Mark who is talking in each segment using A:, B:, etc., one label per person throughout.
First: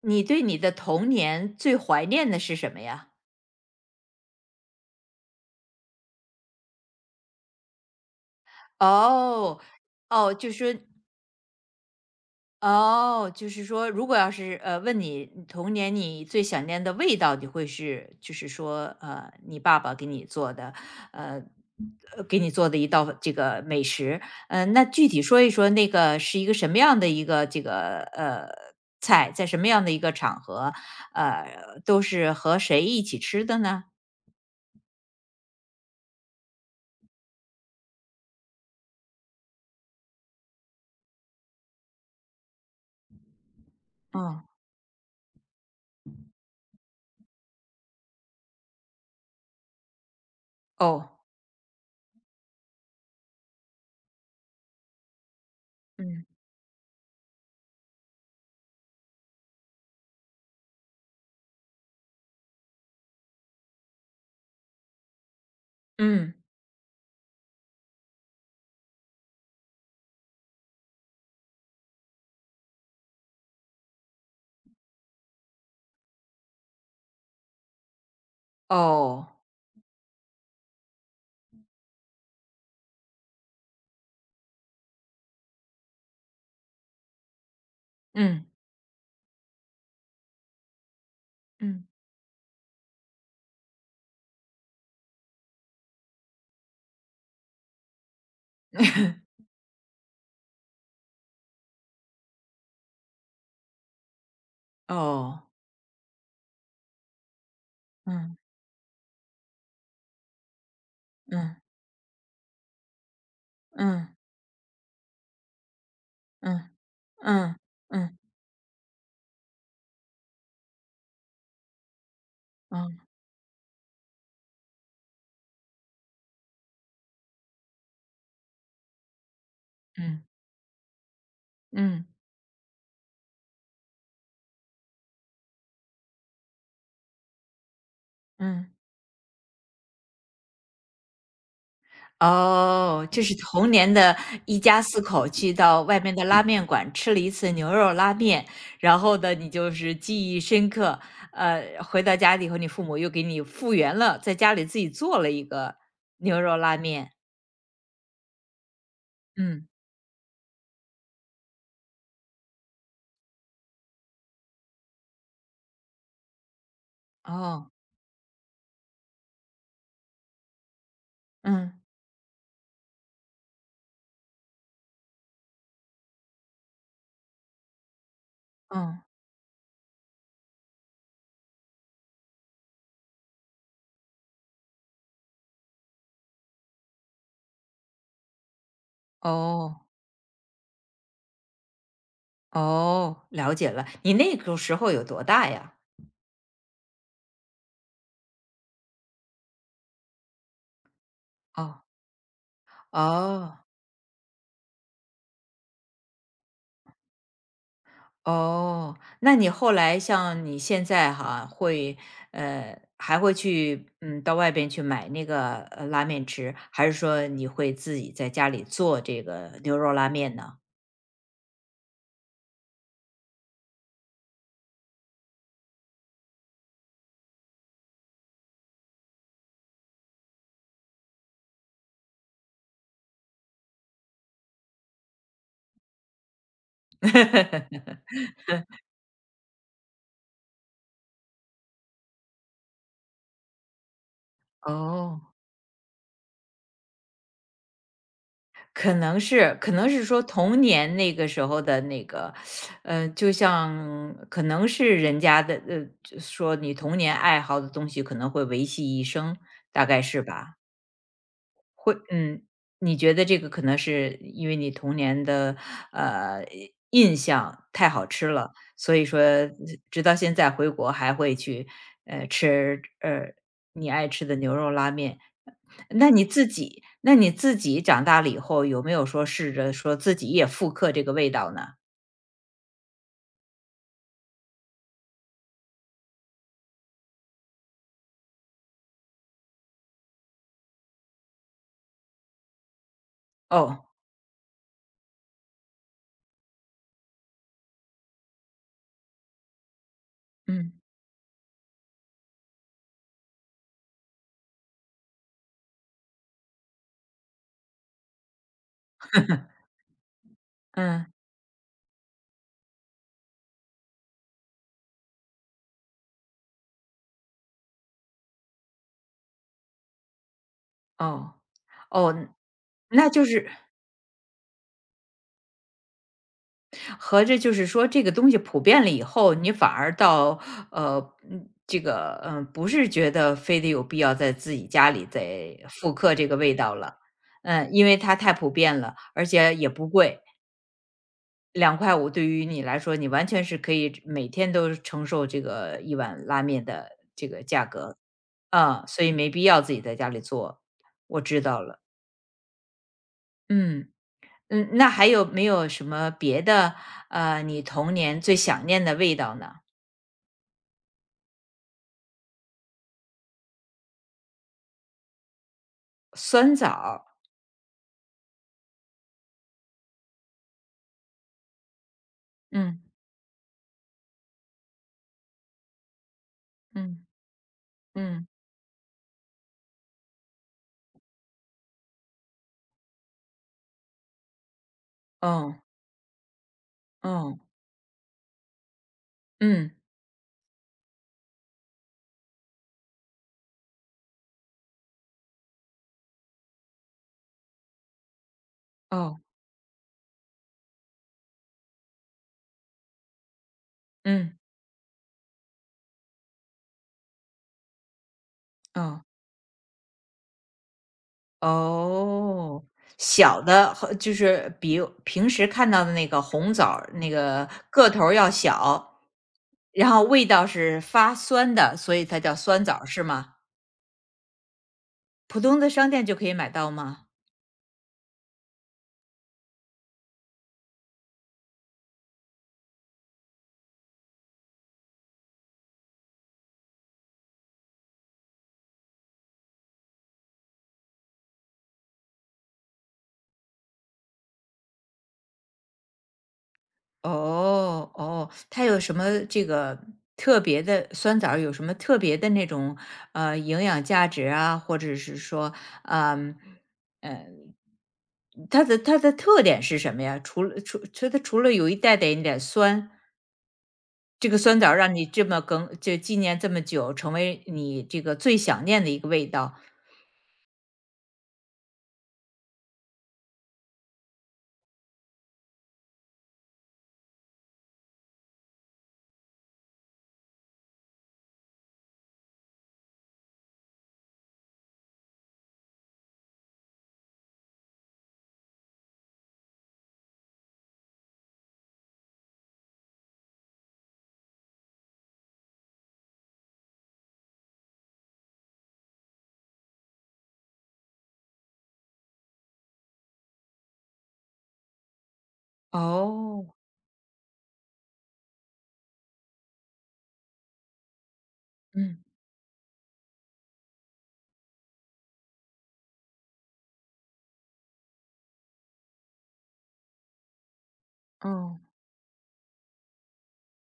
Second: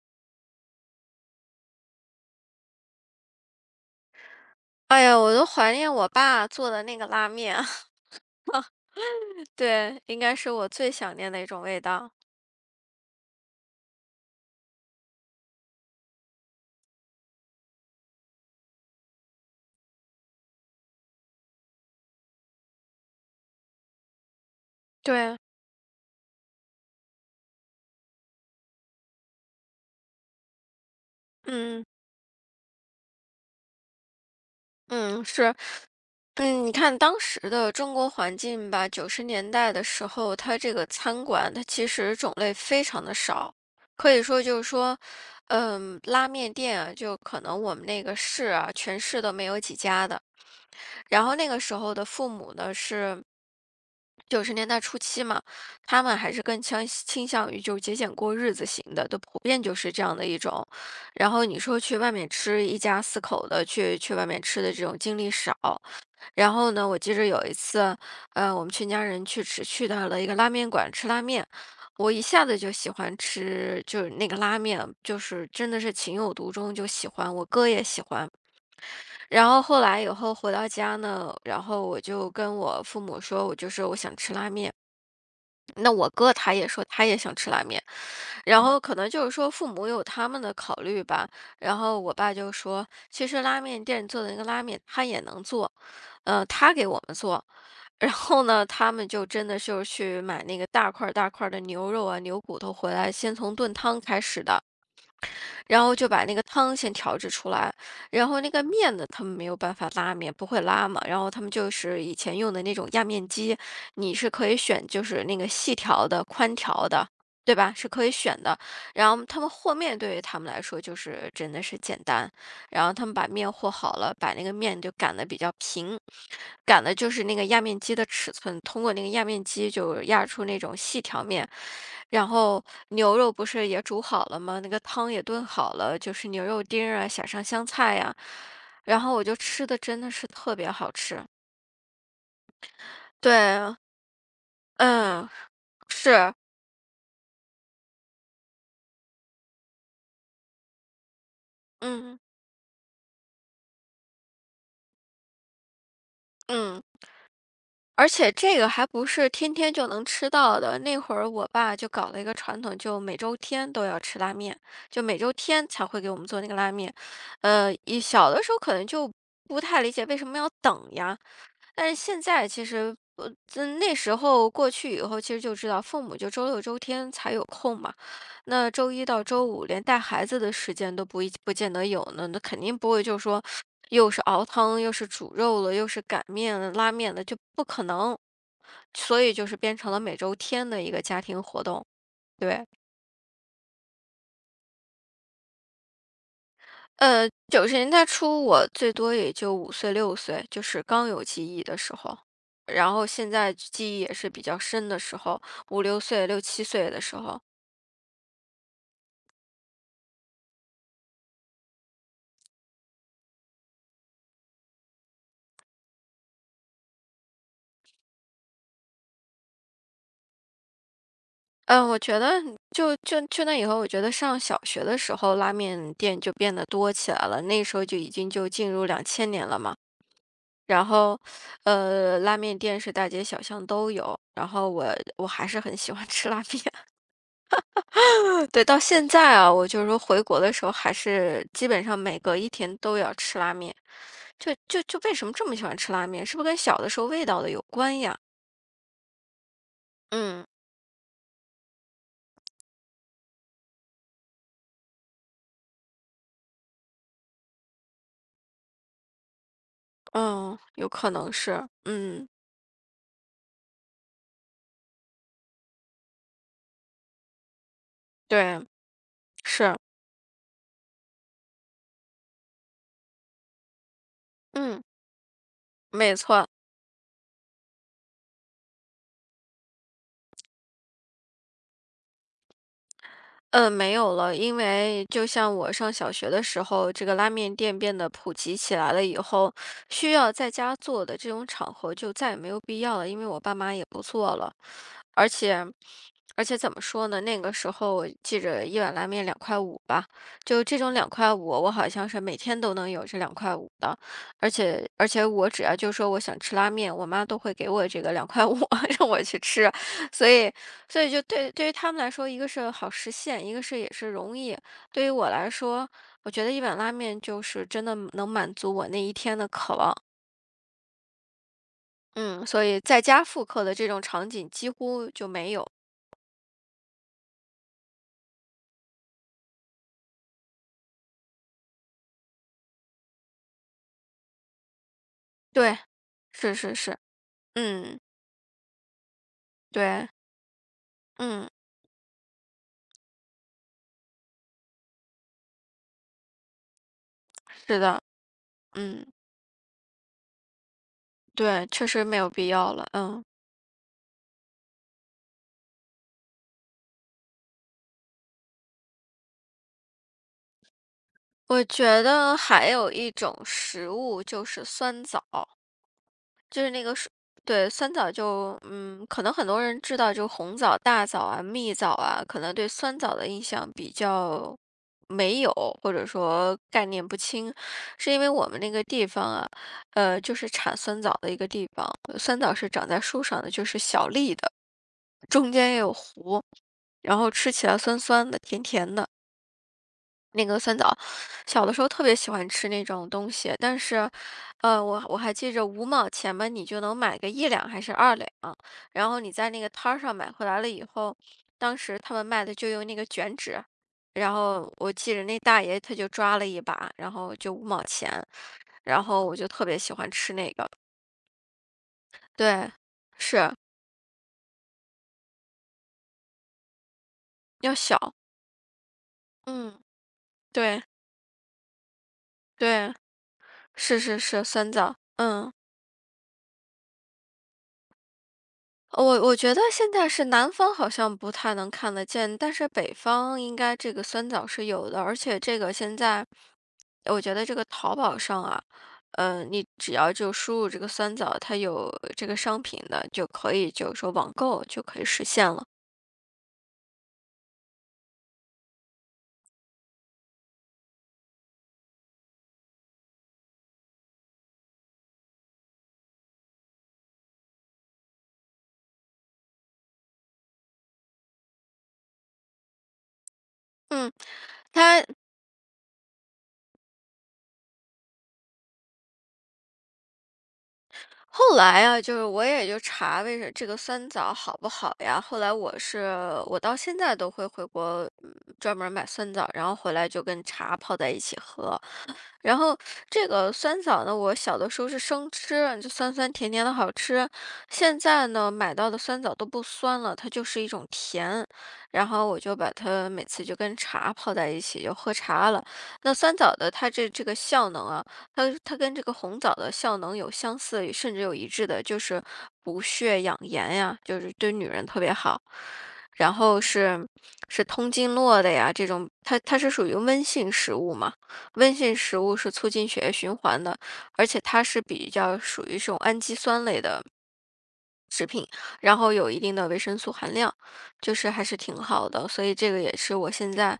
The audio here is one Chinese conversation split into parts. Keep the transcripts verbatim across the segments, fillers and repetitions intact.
A: 你对你的童年最怀念的是什么呀？
B: 哎呀，我都怀念我爸做的那个拉面啊，
A: 哦。
B: 对，应该
A: 哦。
B: 是
A: 就
B: 我
A: 是，
B: 最想念的一种味道。
A: 哦，就是说，如果要是呃问你童年你最想念的味道，你会是就是说呃你爸爸给你做的呃呃给你做的一道这个美食。嗯，那具体
B: 对，
A: 说一说那个是一个什么样的一个这个呃菜，在什么样的一个场合，呃，
B: 嗯
A: 都是和谁一起吃的呢？
B: 嗯，是，嗯，你看当时的中国环境吧，九十年代的时候，它这个餐馆它其实种类非常的少，可以说
A: 哦
B: 就是说，嗯，拉面店啊，就可能我们那个市啊，全市都没有几家的。
A: 哦，
B: 然后那个时候的父母呢是。九十年代初期嘛，他们
A: 嗯
B: 还是更倾倾向于就是节俭过日子型的，都普遍就是这样的一种。然后你说去外面吃，一家四口的去去外面吃的这种经历少。
A: 嗯。
B: 然后呢，我记着有一次，呃，我们全家人去吃去到了一个拉面馆吃拉面，我一下子就喜欢吃，就是那个拉面，就是真的是情有独钟，就喜欢。我哥也喜欢。
A: 哦。
B: 然后后来以后回到家呢，然后我就跟我父母说，我就说我想吃拉面。那我哥他也说他也想吃拉面，
A: 嗯，
B: 然后可能就是说父母有他们的考虑吧。然
A: 嗯。
B: 后我爸就说，其实拉面店做的那个拉面他也能做，呃，他给我们做。然后呢，他们就真的就是去买那个大块儿大块儿的牛肉啊、牛骨头回来，先从炖汤开始的。
A: 哦，
B: 然后就把那个汤先调制出来，然
A: 嗯，
B: 后那个面呢，他们没有办法拉面，不会拉嘛，然后他们
A: 嗯，
B: 就是以前用的那种压面机，
A: 嗯，
B: 你是可以选就是那个细条的、宽
A: 嗯，
B: 条的，对
A: 嗯，
B: 吧？是可以
A: 嗯，
B: 选的。然后他们和面对于他们来说就是真的是简单。然后
A: 嗯，
B: 他们把面和好了，把那个面就擀的比较平，擀的就是那个压面机的尺寸，通过那个压面机就
A: 嗯，
B: 压出那种细条面。
A: 嗯，
B: 然后牛肉不是也煮好了吗？那个汤也炖好了，就是牛肉丁儿啊，撒上香菜呀、
A: 嗯。
B: 然后我就吃的真的是特别好吃。
A: 哦，就是童
B: 对，
A: 年的一家四
B: 嗯，
A: 口去到外面的
B: 是，
A: 拉嗯面馆吃了一次牛肉拉面，然后呢，你就是记忆深刻。呃，回到
B: 嗯
A: 家里以后，你父母又给你复原了，在家里自己做了一个牛肉拉
B: 嗯。
A: 面。
B: 而且这个还不是天
A: 嗯，
B: 天就能吃到的。那会儿我爸就搞了一个传统，就每周天都要吃拉面，就每周天才会给我们做那个拉面。
A: 哦，
B: 呃，一小的时候可能就不太理解为什么要等呀，
A: 嗯，
B: 但是现在其实，呃，自那时候过去以后，其实就知道父母就周六周天才有空嘛，那周
A: 嗯，
B: 一到周五连带孩子的时间都不一不见得有呢，那肯定不会就说又是熬汤，又是煮肉了，又是擀面、拉面的，就不可能。所以就是变
A: 哦。
B: 成了每周天的一个家庭活动，对。
A: 哦，了解了。你那个时候有多大呀？
B: 呃，九十年代初我最多也就五岁、六岁，就是刚有记忆的
A: 哦，
B: 时候。然后现在
A: 哦，
B: 记忆也是比较深的时候五六岁、六七岁的时候。
A: 哦，那你后来像你现在哈，会呃，还会去嗯，到外边去买那个呃拉面吃，还是说你会自己在家里做这个牛肉拉面呢？
B: 嗯，我觉得就就就那以后，我觉得上小学的时候，拉面店就变得多起来了，那时候就已经就进入两千年了嘛。然后，呃，拉面店是大街小巷都有，然后我我还是很喜欢吃拉面。对，到现在啊，我就是说回国的时候，还是基本上每隔一天都要吃拉面。就就就为
A: 哦。
B: 什么这么喜欢吃拉面？是不是跟小的时候味道的有关呀？
A: 可能是，可能是说
B: 嗯
A: 童年那个时候的那个，呃，就像可能是人家的，呃，就说你童年爱好的东西可能会维系一生，大概是吧？
B: 嗯，有可能是，
A: 会，
B: 嗯，
A: 嗯，你觉得这个可能是因为你童年的呃印象太好吃了，
B: 对，
A: 所以说呃
B: 是，
A: 直到现在回国还会去呃吃呃你爱吃的牛肉
B: 嗯，
A: 拉面，那
B: 没
A: 你自
B: 错，
A: 己那你自己长大了以后，有没有说试着说自己也复刻这个味道呢？
B: 嗯，没有了，因为就像我上小学的时候，这个拉面店变得普及起来了以后，需要在家做的这种场合就再也没有必要了，因为我爸妈也
A: 哦，
B: 不做了。而且而且怎么说呢？那个时候我记着一碗拉面两块五吧，就
A: 嗯，
B: 这种两块五，我好像是每天都能有这两块五的，而且而且我只要就说我想吃拉面，我妈都会给我这个两块五 让我去吃。所以所
A: 嗯，
B: 以就对对于他们来说，一个是好实现，一个是也是容易。对于我来说，我觉得一碗拉面就是真的能满足我那一天的渴望。
A: 哦，哦，
B: 嗯，所以在
A: 那
B: 家
A: 就
B: 复
A: 是
B: 刻的这种场景几乎就没有。
A: 合着就是说这个东西普遍了以后，你反而到，呃，嗯这个，嗯，呃不是觉得非得有必要在自己家里再
B: 对，
A: 复刻这个
B: 是
A: 味
B: 是
A: 道了。
B: 是，
A: 嗯，因为
B: 嗯，
A: 它太普遍了，而且也不
B: 对，
A: 贵。
B: 嗯，
A: 两块五对于你来说，你完全是可以每天都承受这个一碗拉面的
B: 是的，
A: 啊，所
B: 嗯，
A: 以没必要自己在家里做，我知道
B: 对，
A: 了。
B: 确实没有必要了，嗯，
A: 嗯，嗯，那还有没有什么别的，呃，你童年最想念的味道呢？
B: 我觉得还有一种食物就是酸枣。
A: 酸
B: 就
A: 枣
B: 是那个
A: 儿，
B: 水对，酸枣就嗯，可能很多人知道，就红枣、大枣啊、蜜枣啊，可能对
A: 嗯
B: 酸枣的印象比较没有，或者说概
A: 嗯
B: 念不清，是因
A: 嗯，
B: 为我们那个地方啊，呃，就是产酸枣的一个地方，酸枣是长在树上的，就是小粒的，中
A: 哦
B: 间也有核，然后
A: 哦，
B: 吃起来酸酸的、甜甜的。
A: 嗯
B: 那个酸枣，小的时候特别喜欢吃那种东西，但是，呃，我我还记着五毛钱嘛，你就能买个一两还是二两，然后
A: 哦
B: 你在那个摊儿上买回来了以后，当时他们卖的就用那个卷纸，然
A: 嗯
B: 后我记着那大爷他就抓了一把，然后就五毛钱，然
A: 哦
B: 后我就特别喜欢吃那个，
A: 哦，
B: 对，
A: 小
B: 是
A: 的和就是比平时看到的那个红枣儿那个
B: 要
A: 个头儿
B: 小，
A: 要小，
B: 嗯，
A: 然后味道是
B: 对
A: 发酸的，所以它叫酸枣儿
B: 对，
A: 是吗？
B: 是是是酸枣，
A: 普
B: 嗯。
A: 通的商店就可以买到吗？
B: 呃我我觉得现在是南方好像不太能看得见，但是北方应该这个酸枣是有的，而且这个现在我觉得这个淘宝上啊，嗯，你只要就输入这个酸枣，它有这个商品的，就可以就是说网购就可以实现了。
A: 哦哦，它有什么这个特别的酸枣儿有什么特别的那种呃营养价值啊，或者是说，嗯呃，它的它的特点是什么呀？除了除除它除了有一带点一点酸，
B: 嗯，
A: 这个酸枣儿让你
B: 它
A: 这么更就纪念这么久，成为你这个最想念的一个味道。
B: 后来啊，就是我也就查为什这个酸枣好不好呀？后来我是我到现在都会回国，嗯，专门买酸枣，然后回来就跟茶泡在一起喝。然后这个酸枣呢，我小的时候是生吃，就酸酸甜甜的好吃。现在呢，买到的酸枣都不酸了，它就是一种甜。然后我就把它每次就跟茶泡在一起就喝茶了。那酸枣的它这这个效能啊，它它跟这个红枣的效能有相似，甚至有一致的，就是补血养颜呀，就是对女人特别好。然
A: 哦，
B: 后是是通经络的呀，这种它它是属于温性食物嘛。温性
A: 嗯，
B: 食物是促进血液循环的，而且它是比较属于这种氨基酸类的然后有一定的维生素含量，就是还是
A: 哦
B: 挺好的。所以这个也是我现在，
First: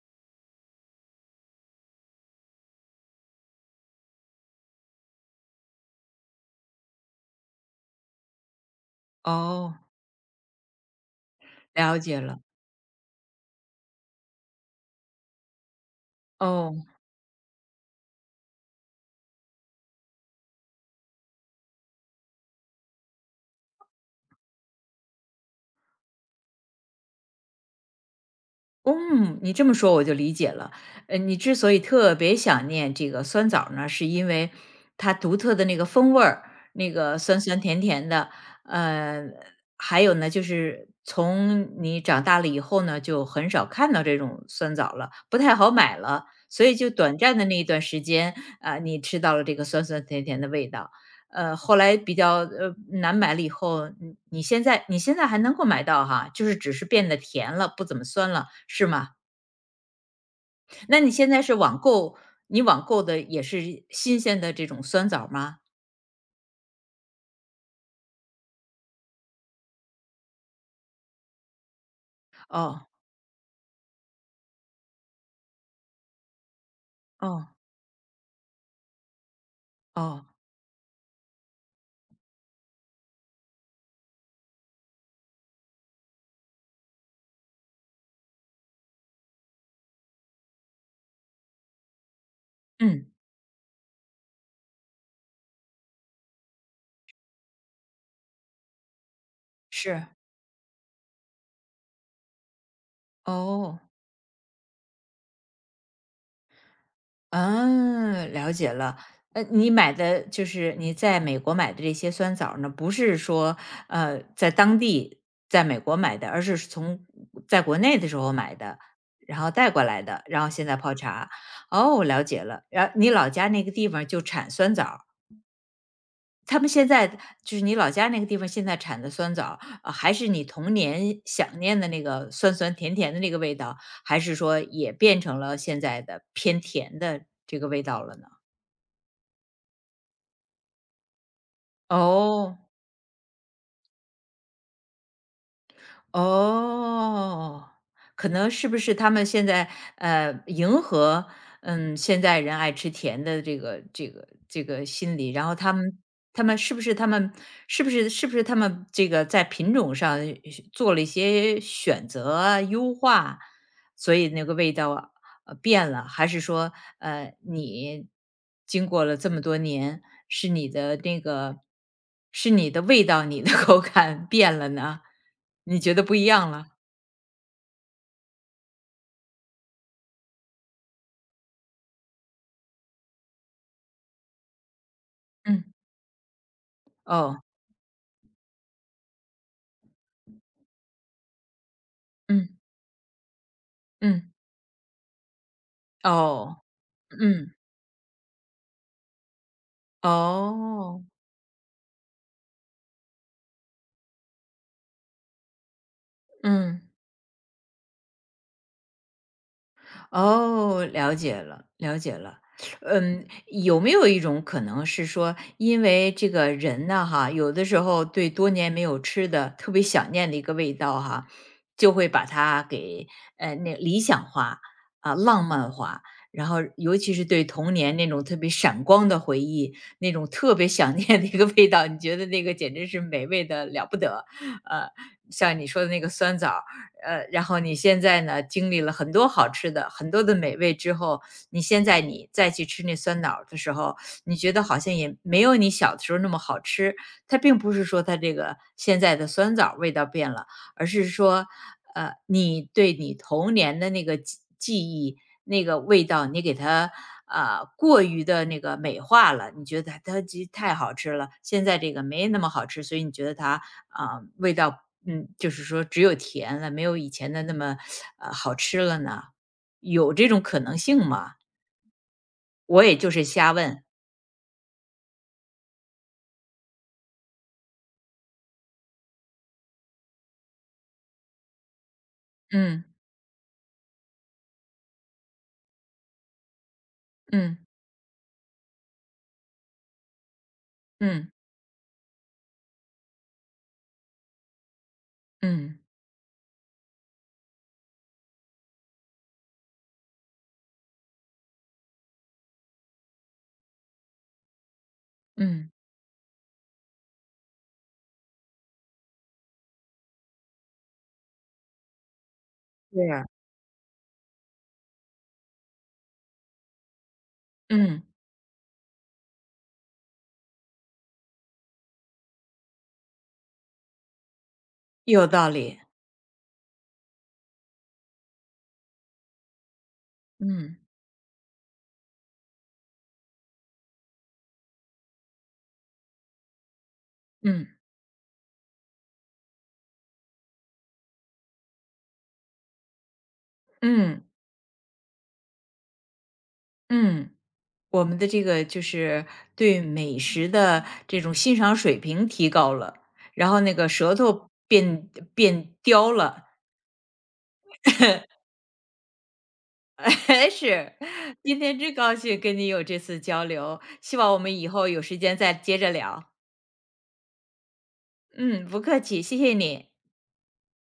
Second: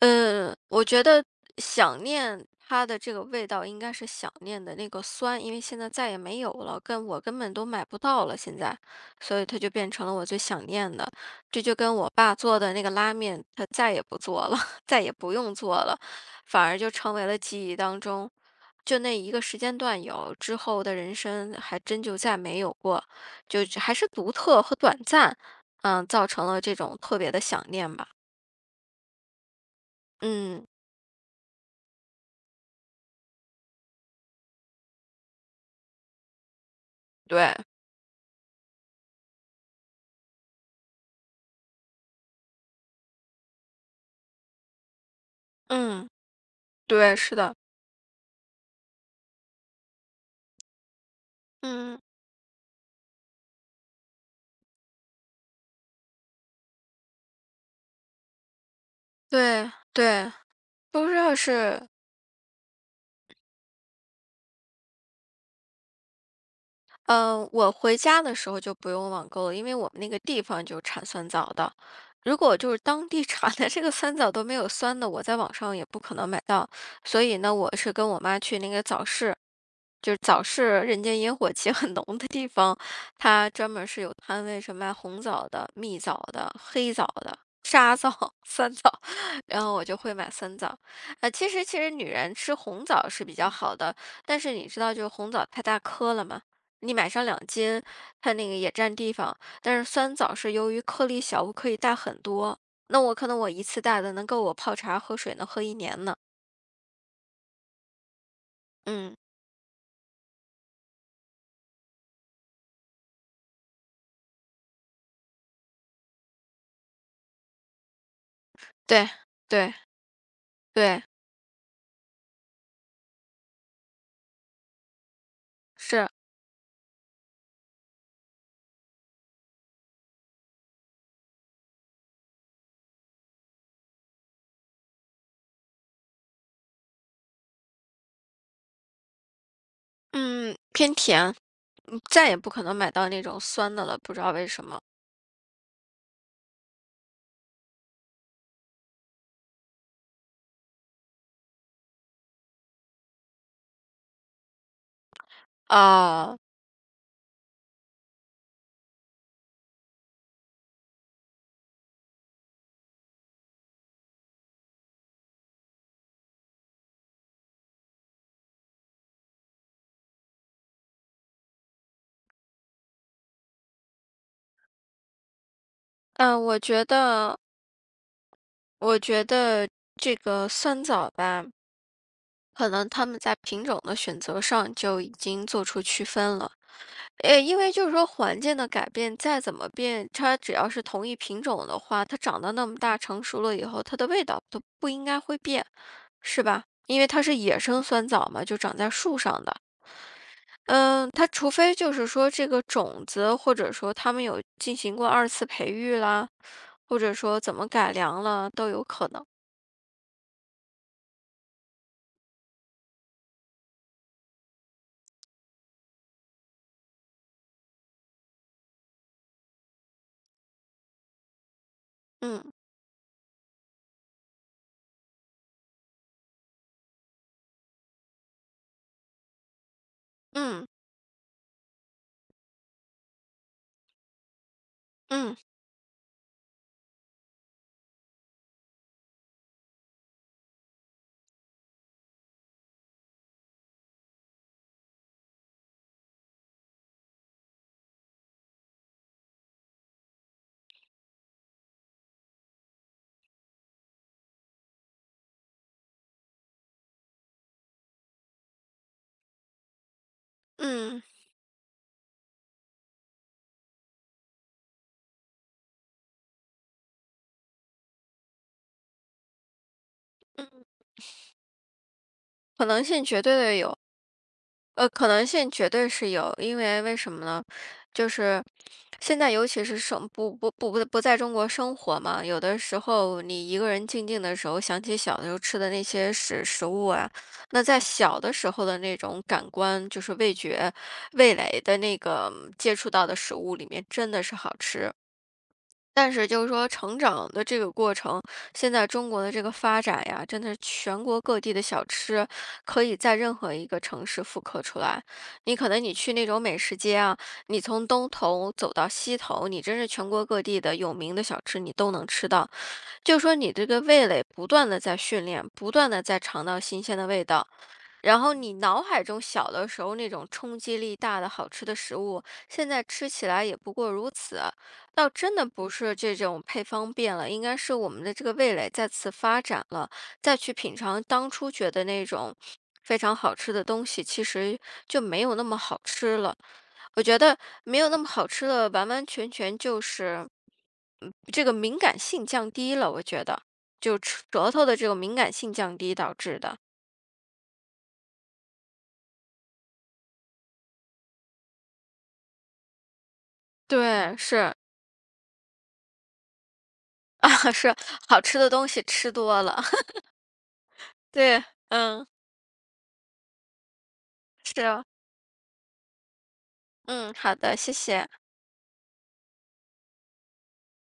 B: 呃，我觉得想念它的这个味道应该是想念的那个酸，因为现在再也没有了，跟我根本都买不到了现在，所以它就
A: 哦，
B: 变成了我最想念的。这就跟
A: 了
B: 我
A: 解
B: 爸
A: 了，
B: 做的那个拉面，他再也不做了，再也不用做了，反而
A: 哦。
B: 就成为了记忆当中。就那一个时间段有，之后的人生还真就再没有过。就是还是独特和短暂，嗯，造成了这种特别的想念吧。
A: 嗯，你这么说我就理解
B: 嗯，
A: 了。呃，你之所以特别想念这个酸枣儿呢，是因为它独特的那个风味儿，那个酸
B: 对，
A: 酸甜甜的。呃，还有呢，就是从你长大了以后呢，就很少看到这种酸枣了，不太好买
B: 嗯，
A: 了。所以就
B: 对，
A: 短
B: 是
A: 暂的
B: 的，
A: 那一段时间，啊、你吃到了这个酸酸甜甜的味道。呃，后来
B: 嗯，
A: 比较，呃，难买了以后，你你现在你现在还能够买到哈，就是只是变得甜了，不怎么酸了，是吗？
B: 对对，
A: 那
B: 不
A: 你
B: 知
A: 现
B: 道
A: 在是网
B: 是
A: 购你网购的也是新鲜的这种酸枣吗？
B: 嗯，呃我回家的时候就不用网购了，因为我们那个地方就产酸枣的。如果就是
A: 哦，
B: 当地 产的这个酸枣都没有酸的，我在网上也不可能买到。所以
A: 哦，
B: 呢，我是跟我妈去那个早市，就是
A: 哦，
B: 早市人间烟火气很浓的地方，它专门是有摊位是卖红枣的、蜜枣的、黑枣的、沙枣、酸枣，然后我就会买酸枣。呃，其实其实女人吃红
A: 嗯，
B: 枣是比较好的，但是你知道，就是红枣太大颗了嘛。你买上两斤，它那个也占地方，但是
A: 是，
B: 酸枣是由于颗粒小，我可以带很多。那我可能我一
A: 哦。
B: 次带的能够我泡茶喝水能喝一年呢。
A: 嗯，了解了。
B: 嗯，
A: 呃，你买的就是你在美国买的这些酸枣儿呢，不是说呃在当地在美国买的，而是从在国内的时候买的，
B: 对
A: 然后带
B: 对
A: 过来的，然后现在泡
B: 对，
A: 茶。哦，了解了。然后你老家那个地方就产酸枣儿，
B: 是，
A: 他们现在就是你老家那个地方现在产的酸枣儿，呃还是你童年想念的那个酸酸甜甜的那个味道，还是说也变成了现在的偏甜的这个味道了呢？
B: 嗯，偏甜，嗯再也不
A: 哦，
B: 可能买到那种酸的了，不知道为什么。
A: 哦，可能是不是他们现在，呃，迎合，嗯，现在人爱吃甜的这个这个这个心理，然后他们
B: 啊，
A: 他们是不是他们是不是是不是他们这个在品种上，呃做了一些选择啊优化，所以那个味道啊呃，变了，还是说，呃，你经过了这么多年，是你的那个是你的味道、你的 口感变了呢？你觉得不一
B: 嗯，
A: 样
B: 我
A: 了？
B: 觉得，我觉得这个酸枣吧，可能他们在品种的选择上就已经做
A: 嗯，
B: 出区分了。
A: 哦。
B: 诶，因为就是说环境的改变，再怎么变，它只要是同一品种的话，它长
A: 嗯，
B: 到那么大成熟了以后，它的味
A: 嗯，
B: 道都不应该会变，是
A: 哦。
B: 吧？因为它是
A: 嗯，
B: 野生酸枣嘛，就长在树上的。
A: 哦。
B: 嗯，它除非就是说这个种子，或者说他们有进行过二次培育啦，
A: 嗯。
B: 或者说怎么改良了，都有可能。
A: 哦，了解了，了解了。嗯，有没有一种可能是说，因为这个人呢，哈，有的时候对多年没有吃的特别想念的一个味道，哈，就会把
B: 嗯
A: 它给呃那理想化啊、浪漫化，然后尤其是对童年那种特别闪光的回忆，那种特
B: 嗯
A: 别想念的一个味道，你觉得那个简直是美味的了不得，呃，
B: 嗯
A: 像你说的那个酸枣呃，然后你现在呢，经历了很多好吃的、很多的美味之后，你现在你再去吃那酸枣儿的时候，你觉得好像也没有你小的时候那么好吃。它并不是说它这个现在的酸枣儿味道变了，而是说，呃，你对你童年的那个记记忆、那个味道，你给它啊、呃过于的那个美化了。你觉得它它其实太好
B: 嗯
A: 吃了，现在这个没那么好吃，所以你觉得它啊、味道嗯，就是说只有甜了，没有以前的那么呃好吃了呢？有这种可
B: 嗯，
A: 能性吗？
B: 可能
A: 我也
B: 性
A: 就
B: 绝
A: 是
B: 对
A: 瞎
B: 的有。
A: 问。
B: 呃，可能性绝对是有，因为为什么呢？就是现在，尤其是生不不不不不在中国生活嘛，有的时
A: 嗯
B: 候你一个人静静的时候，想起小的时候吃的那些食食物啊，
A: 嗯
B: 那在小的时候的那种感官，就是味觉、
A: 嗯
B: 味蕾的那个接触到的食物里面，真的是好吃。
A: 嗯
B: 但是就是说成长的这个过程，现在中国的这个发展呀，真的是全国各地的小吃可以在任何一个城市复刻出来。你可
A: 嗯，
B: 能你去那种美食街啊，你从东头走到西头，你真是全国各地的有名的小吃你都能吃到。
A: 对
B: 就是
A: 呀、
B: 说你这个味蕾不断的在训练，不断的在尝到新鲜的味道，
A: 嗯，
B: 然后你脑海中小的时候那种冲击力大的好吃的食物，现在吃起来也不过如此。倒
A: 有
B: 真的
A: 道
B: 不
A: 理。
B: 是这种配方变了，应该是我们的这个味蕾再次发展了，再去品
A: 嗯
B: 尝当初觉得那种非常好吃的东西，其实就没有那么好吃了。我觉得
A: 嗯
B: 没有那么好吃了，完完全全就是，嗯，这个敏感性降低了，我觉得，就吃
A: 嗯
B: 舌头的这个敏感性降低导致的。
A: 嗯，我们的这个就是对美食的这种欣赏水平提高了，然后那个
B: 对，
A: 舌头
B: 是。
A: 变变刁了。
B: 是，好 吃的东西吃多了，
A: 是，
B: 对，
A: 今天真
B: 嗯，
A: 高兴跟你有这次交流，希望我们
B: 是
A: 以
B: 哦，
A: 后有时间再接着聊。
B: 嗯，好的，谢谢。
A: 嗯，不客气，谢谢你。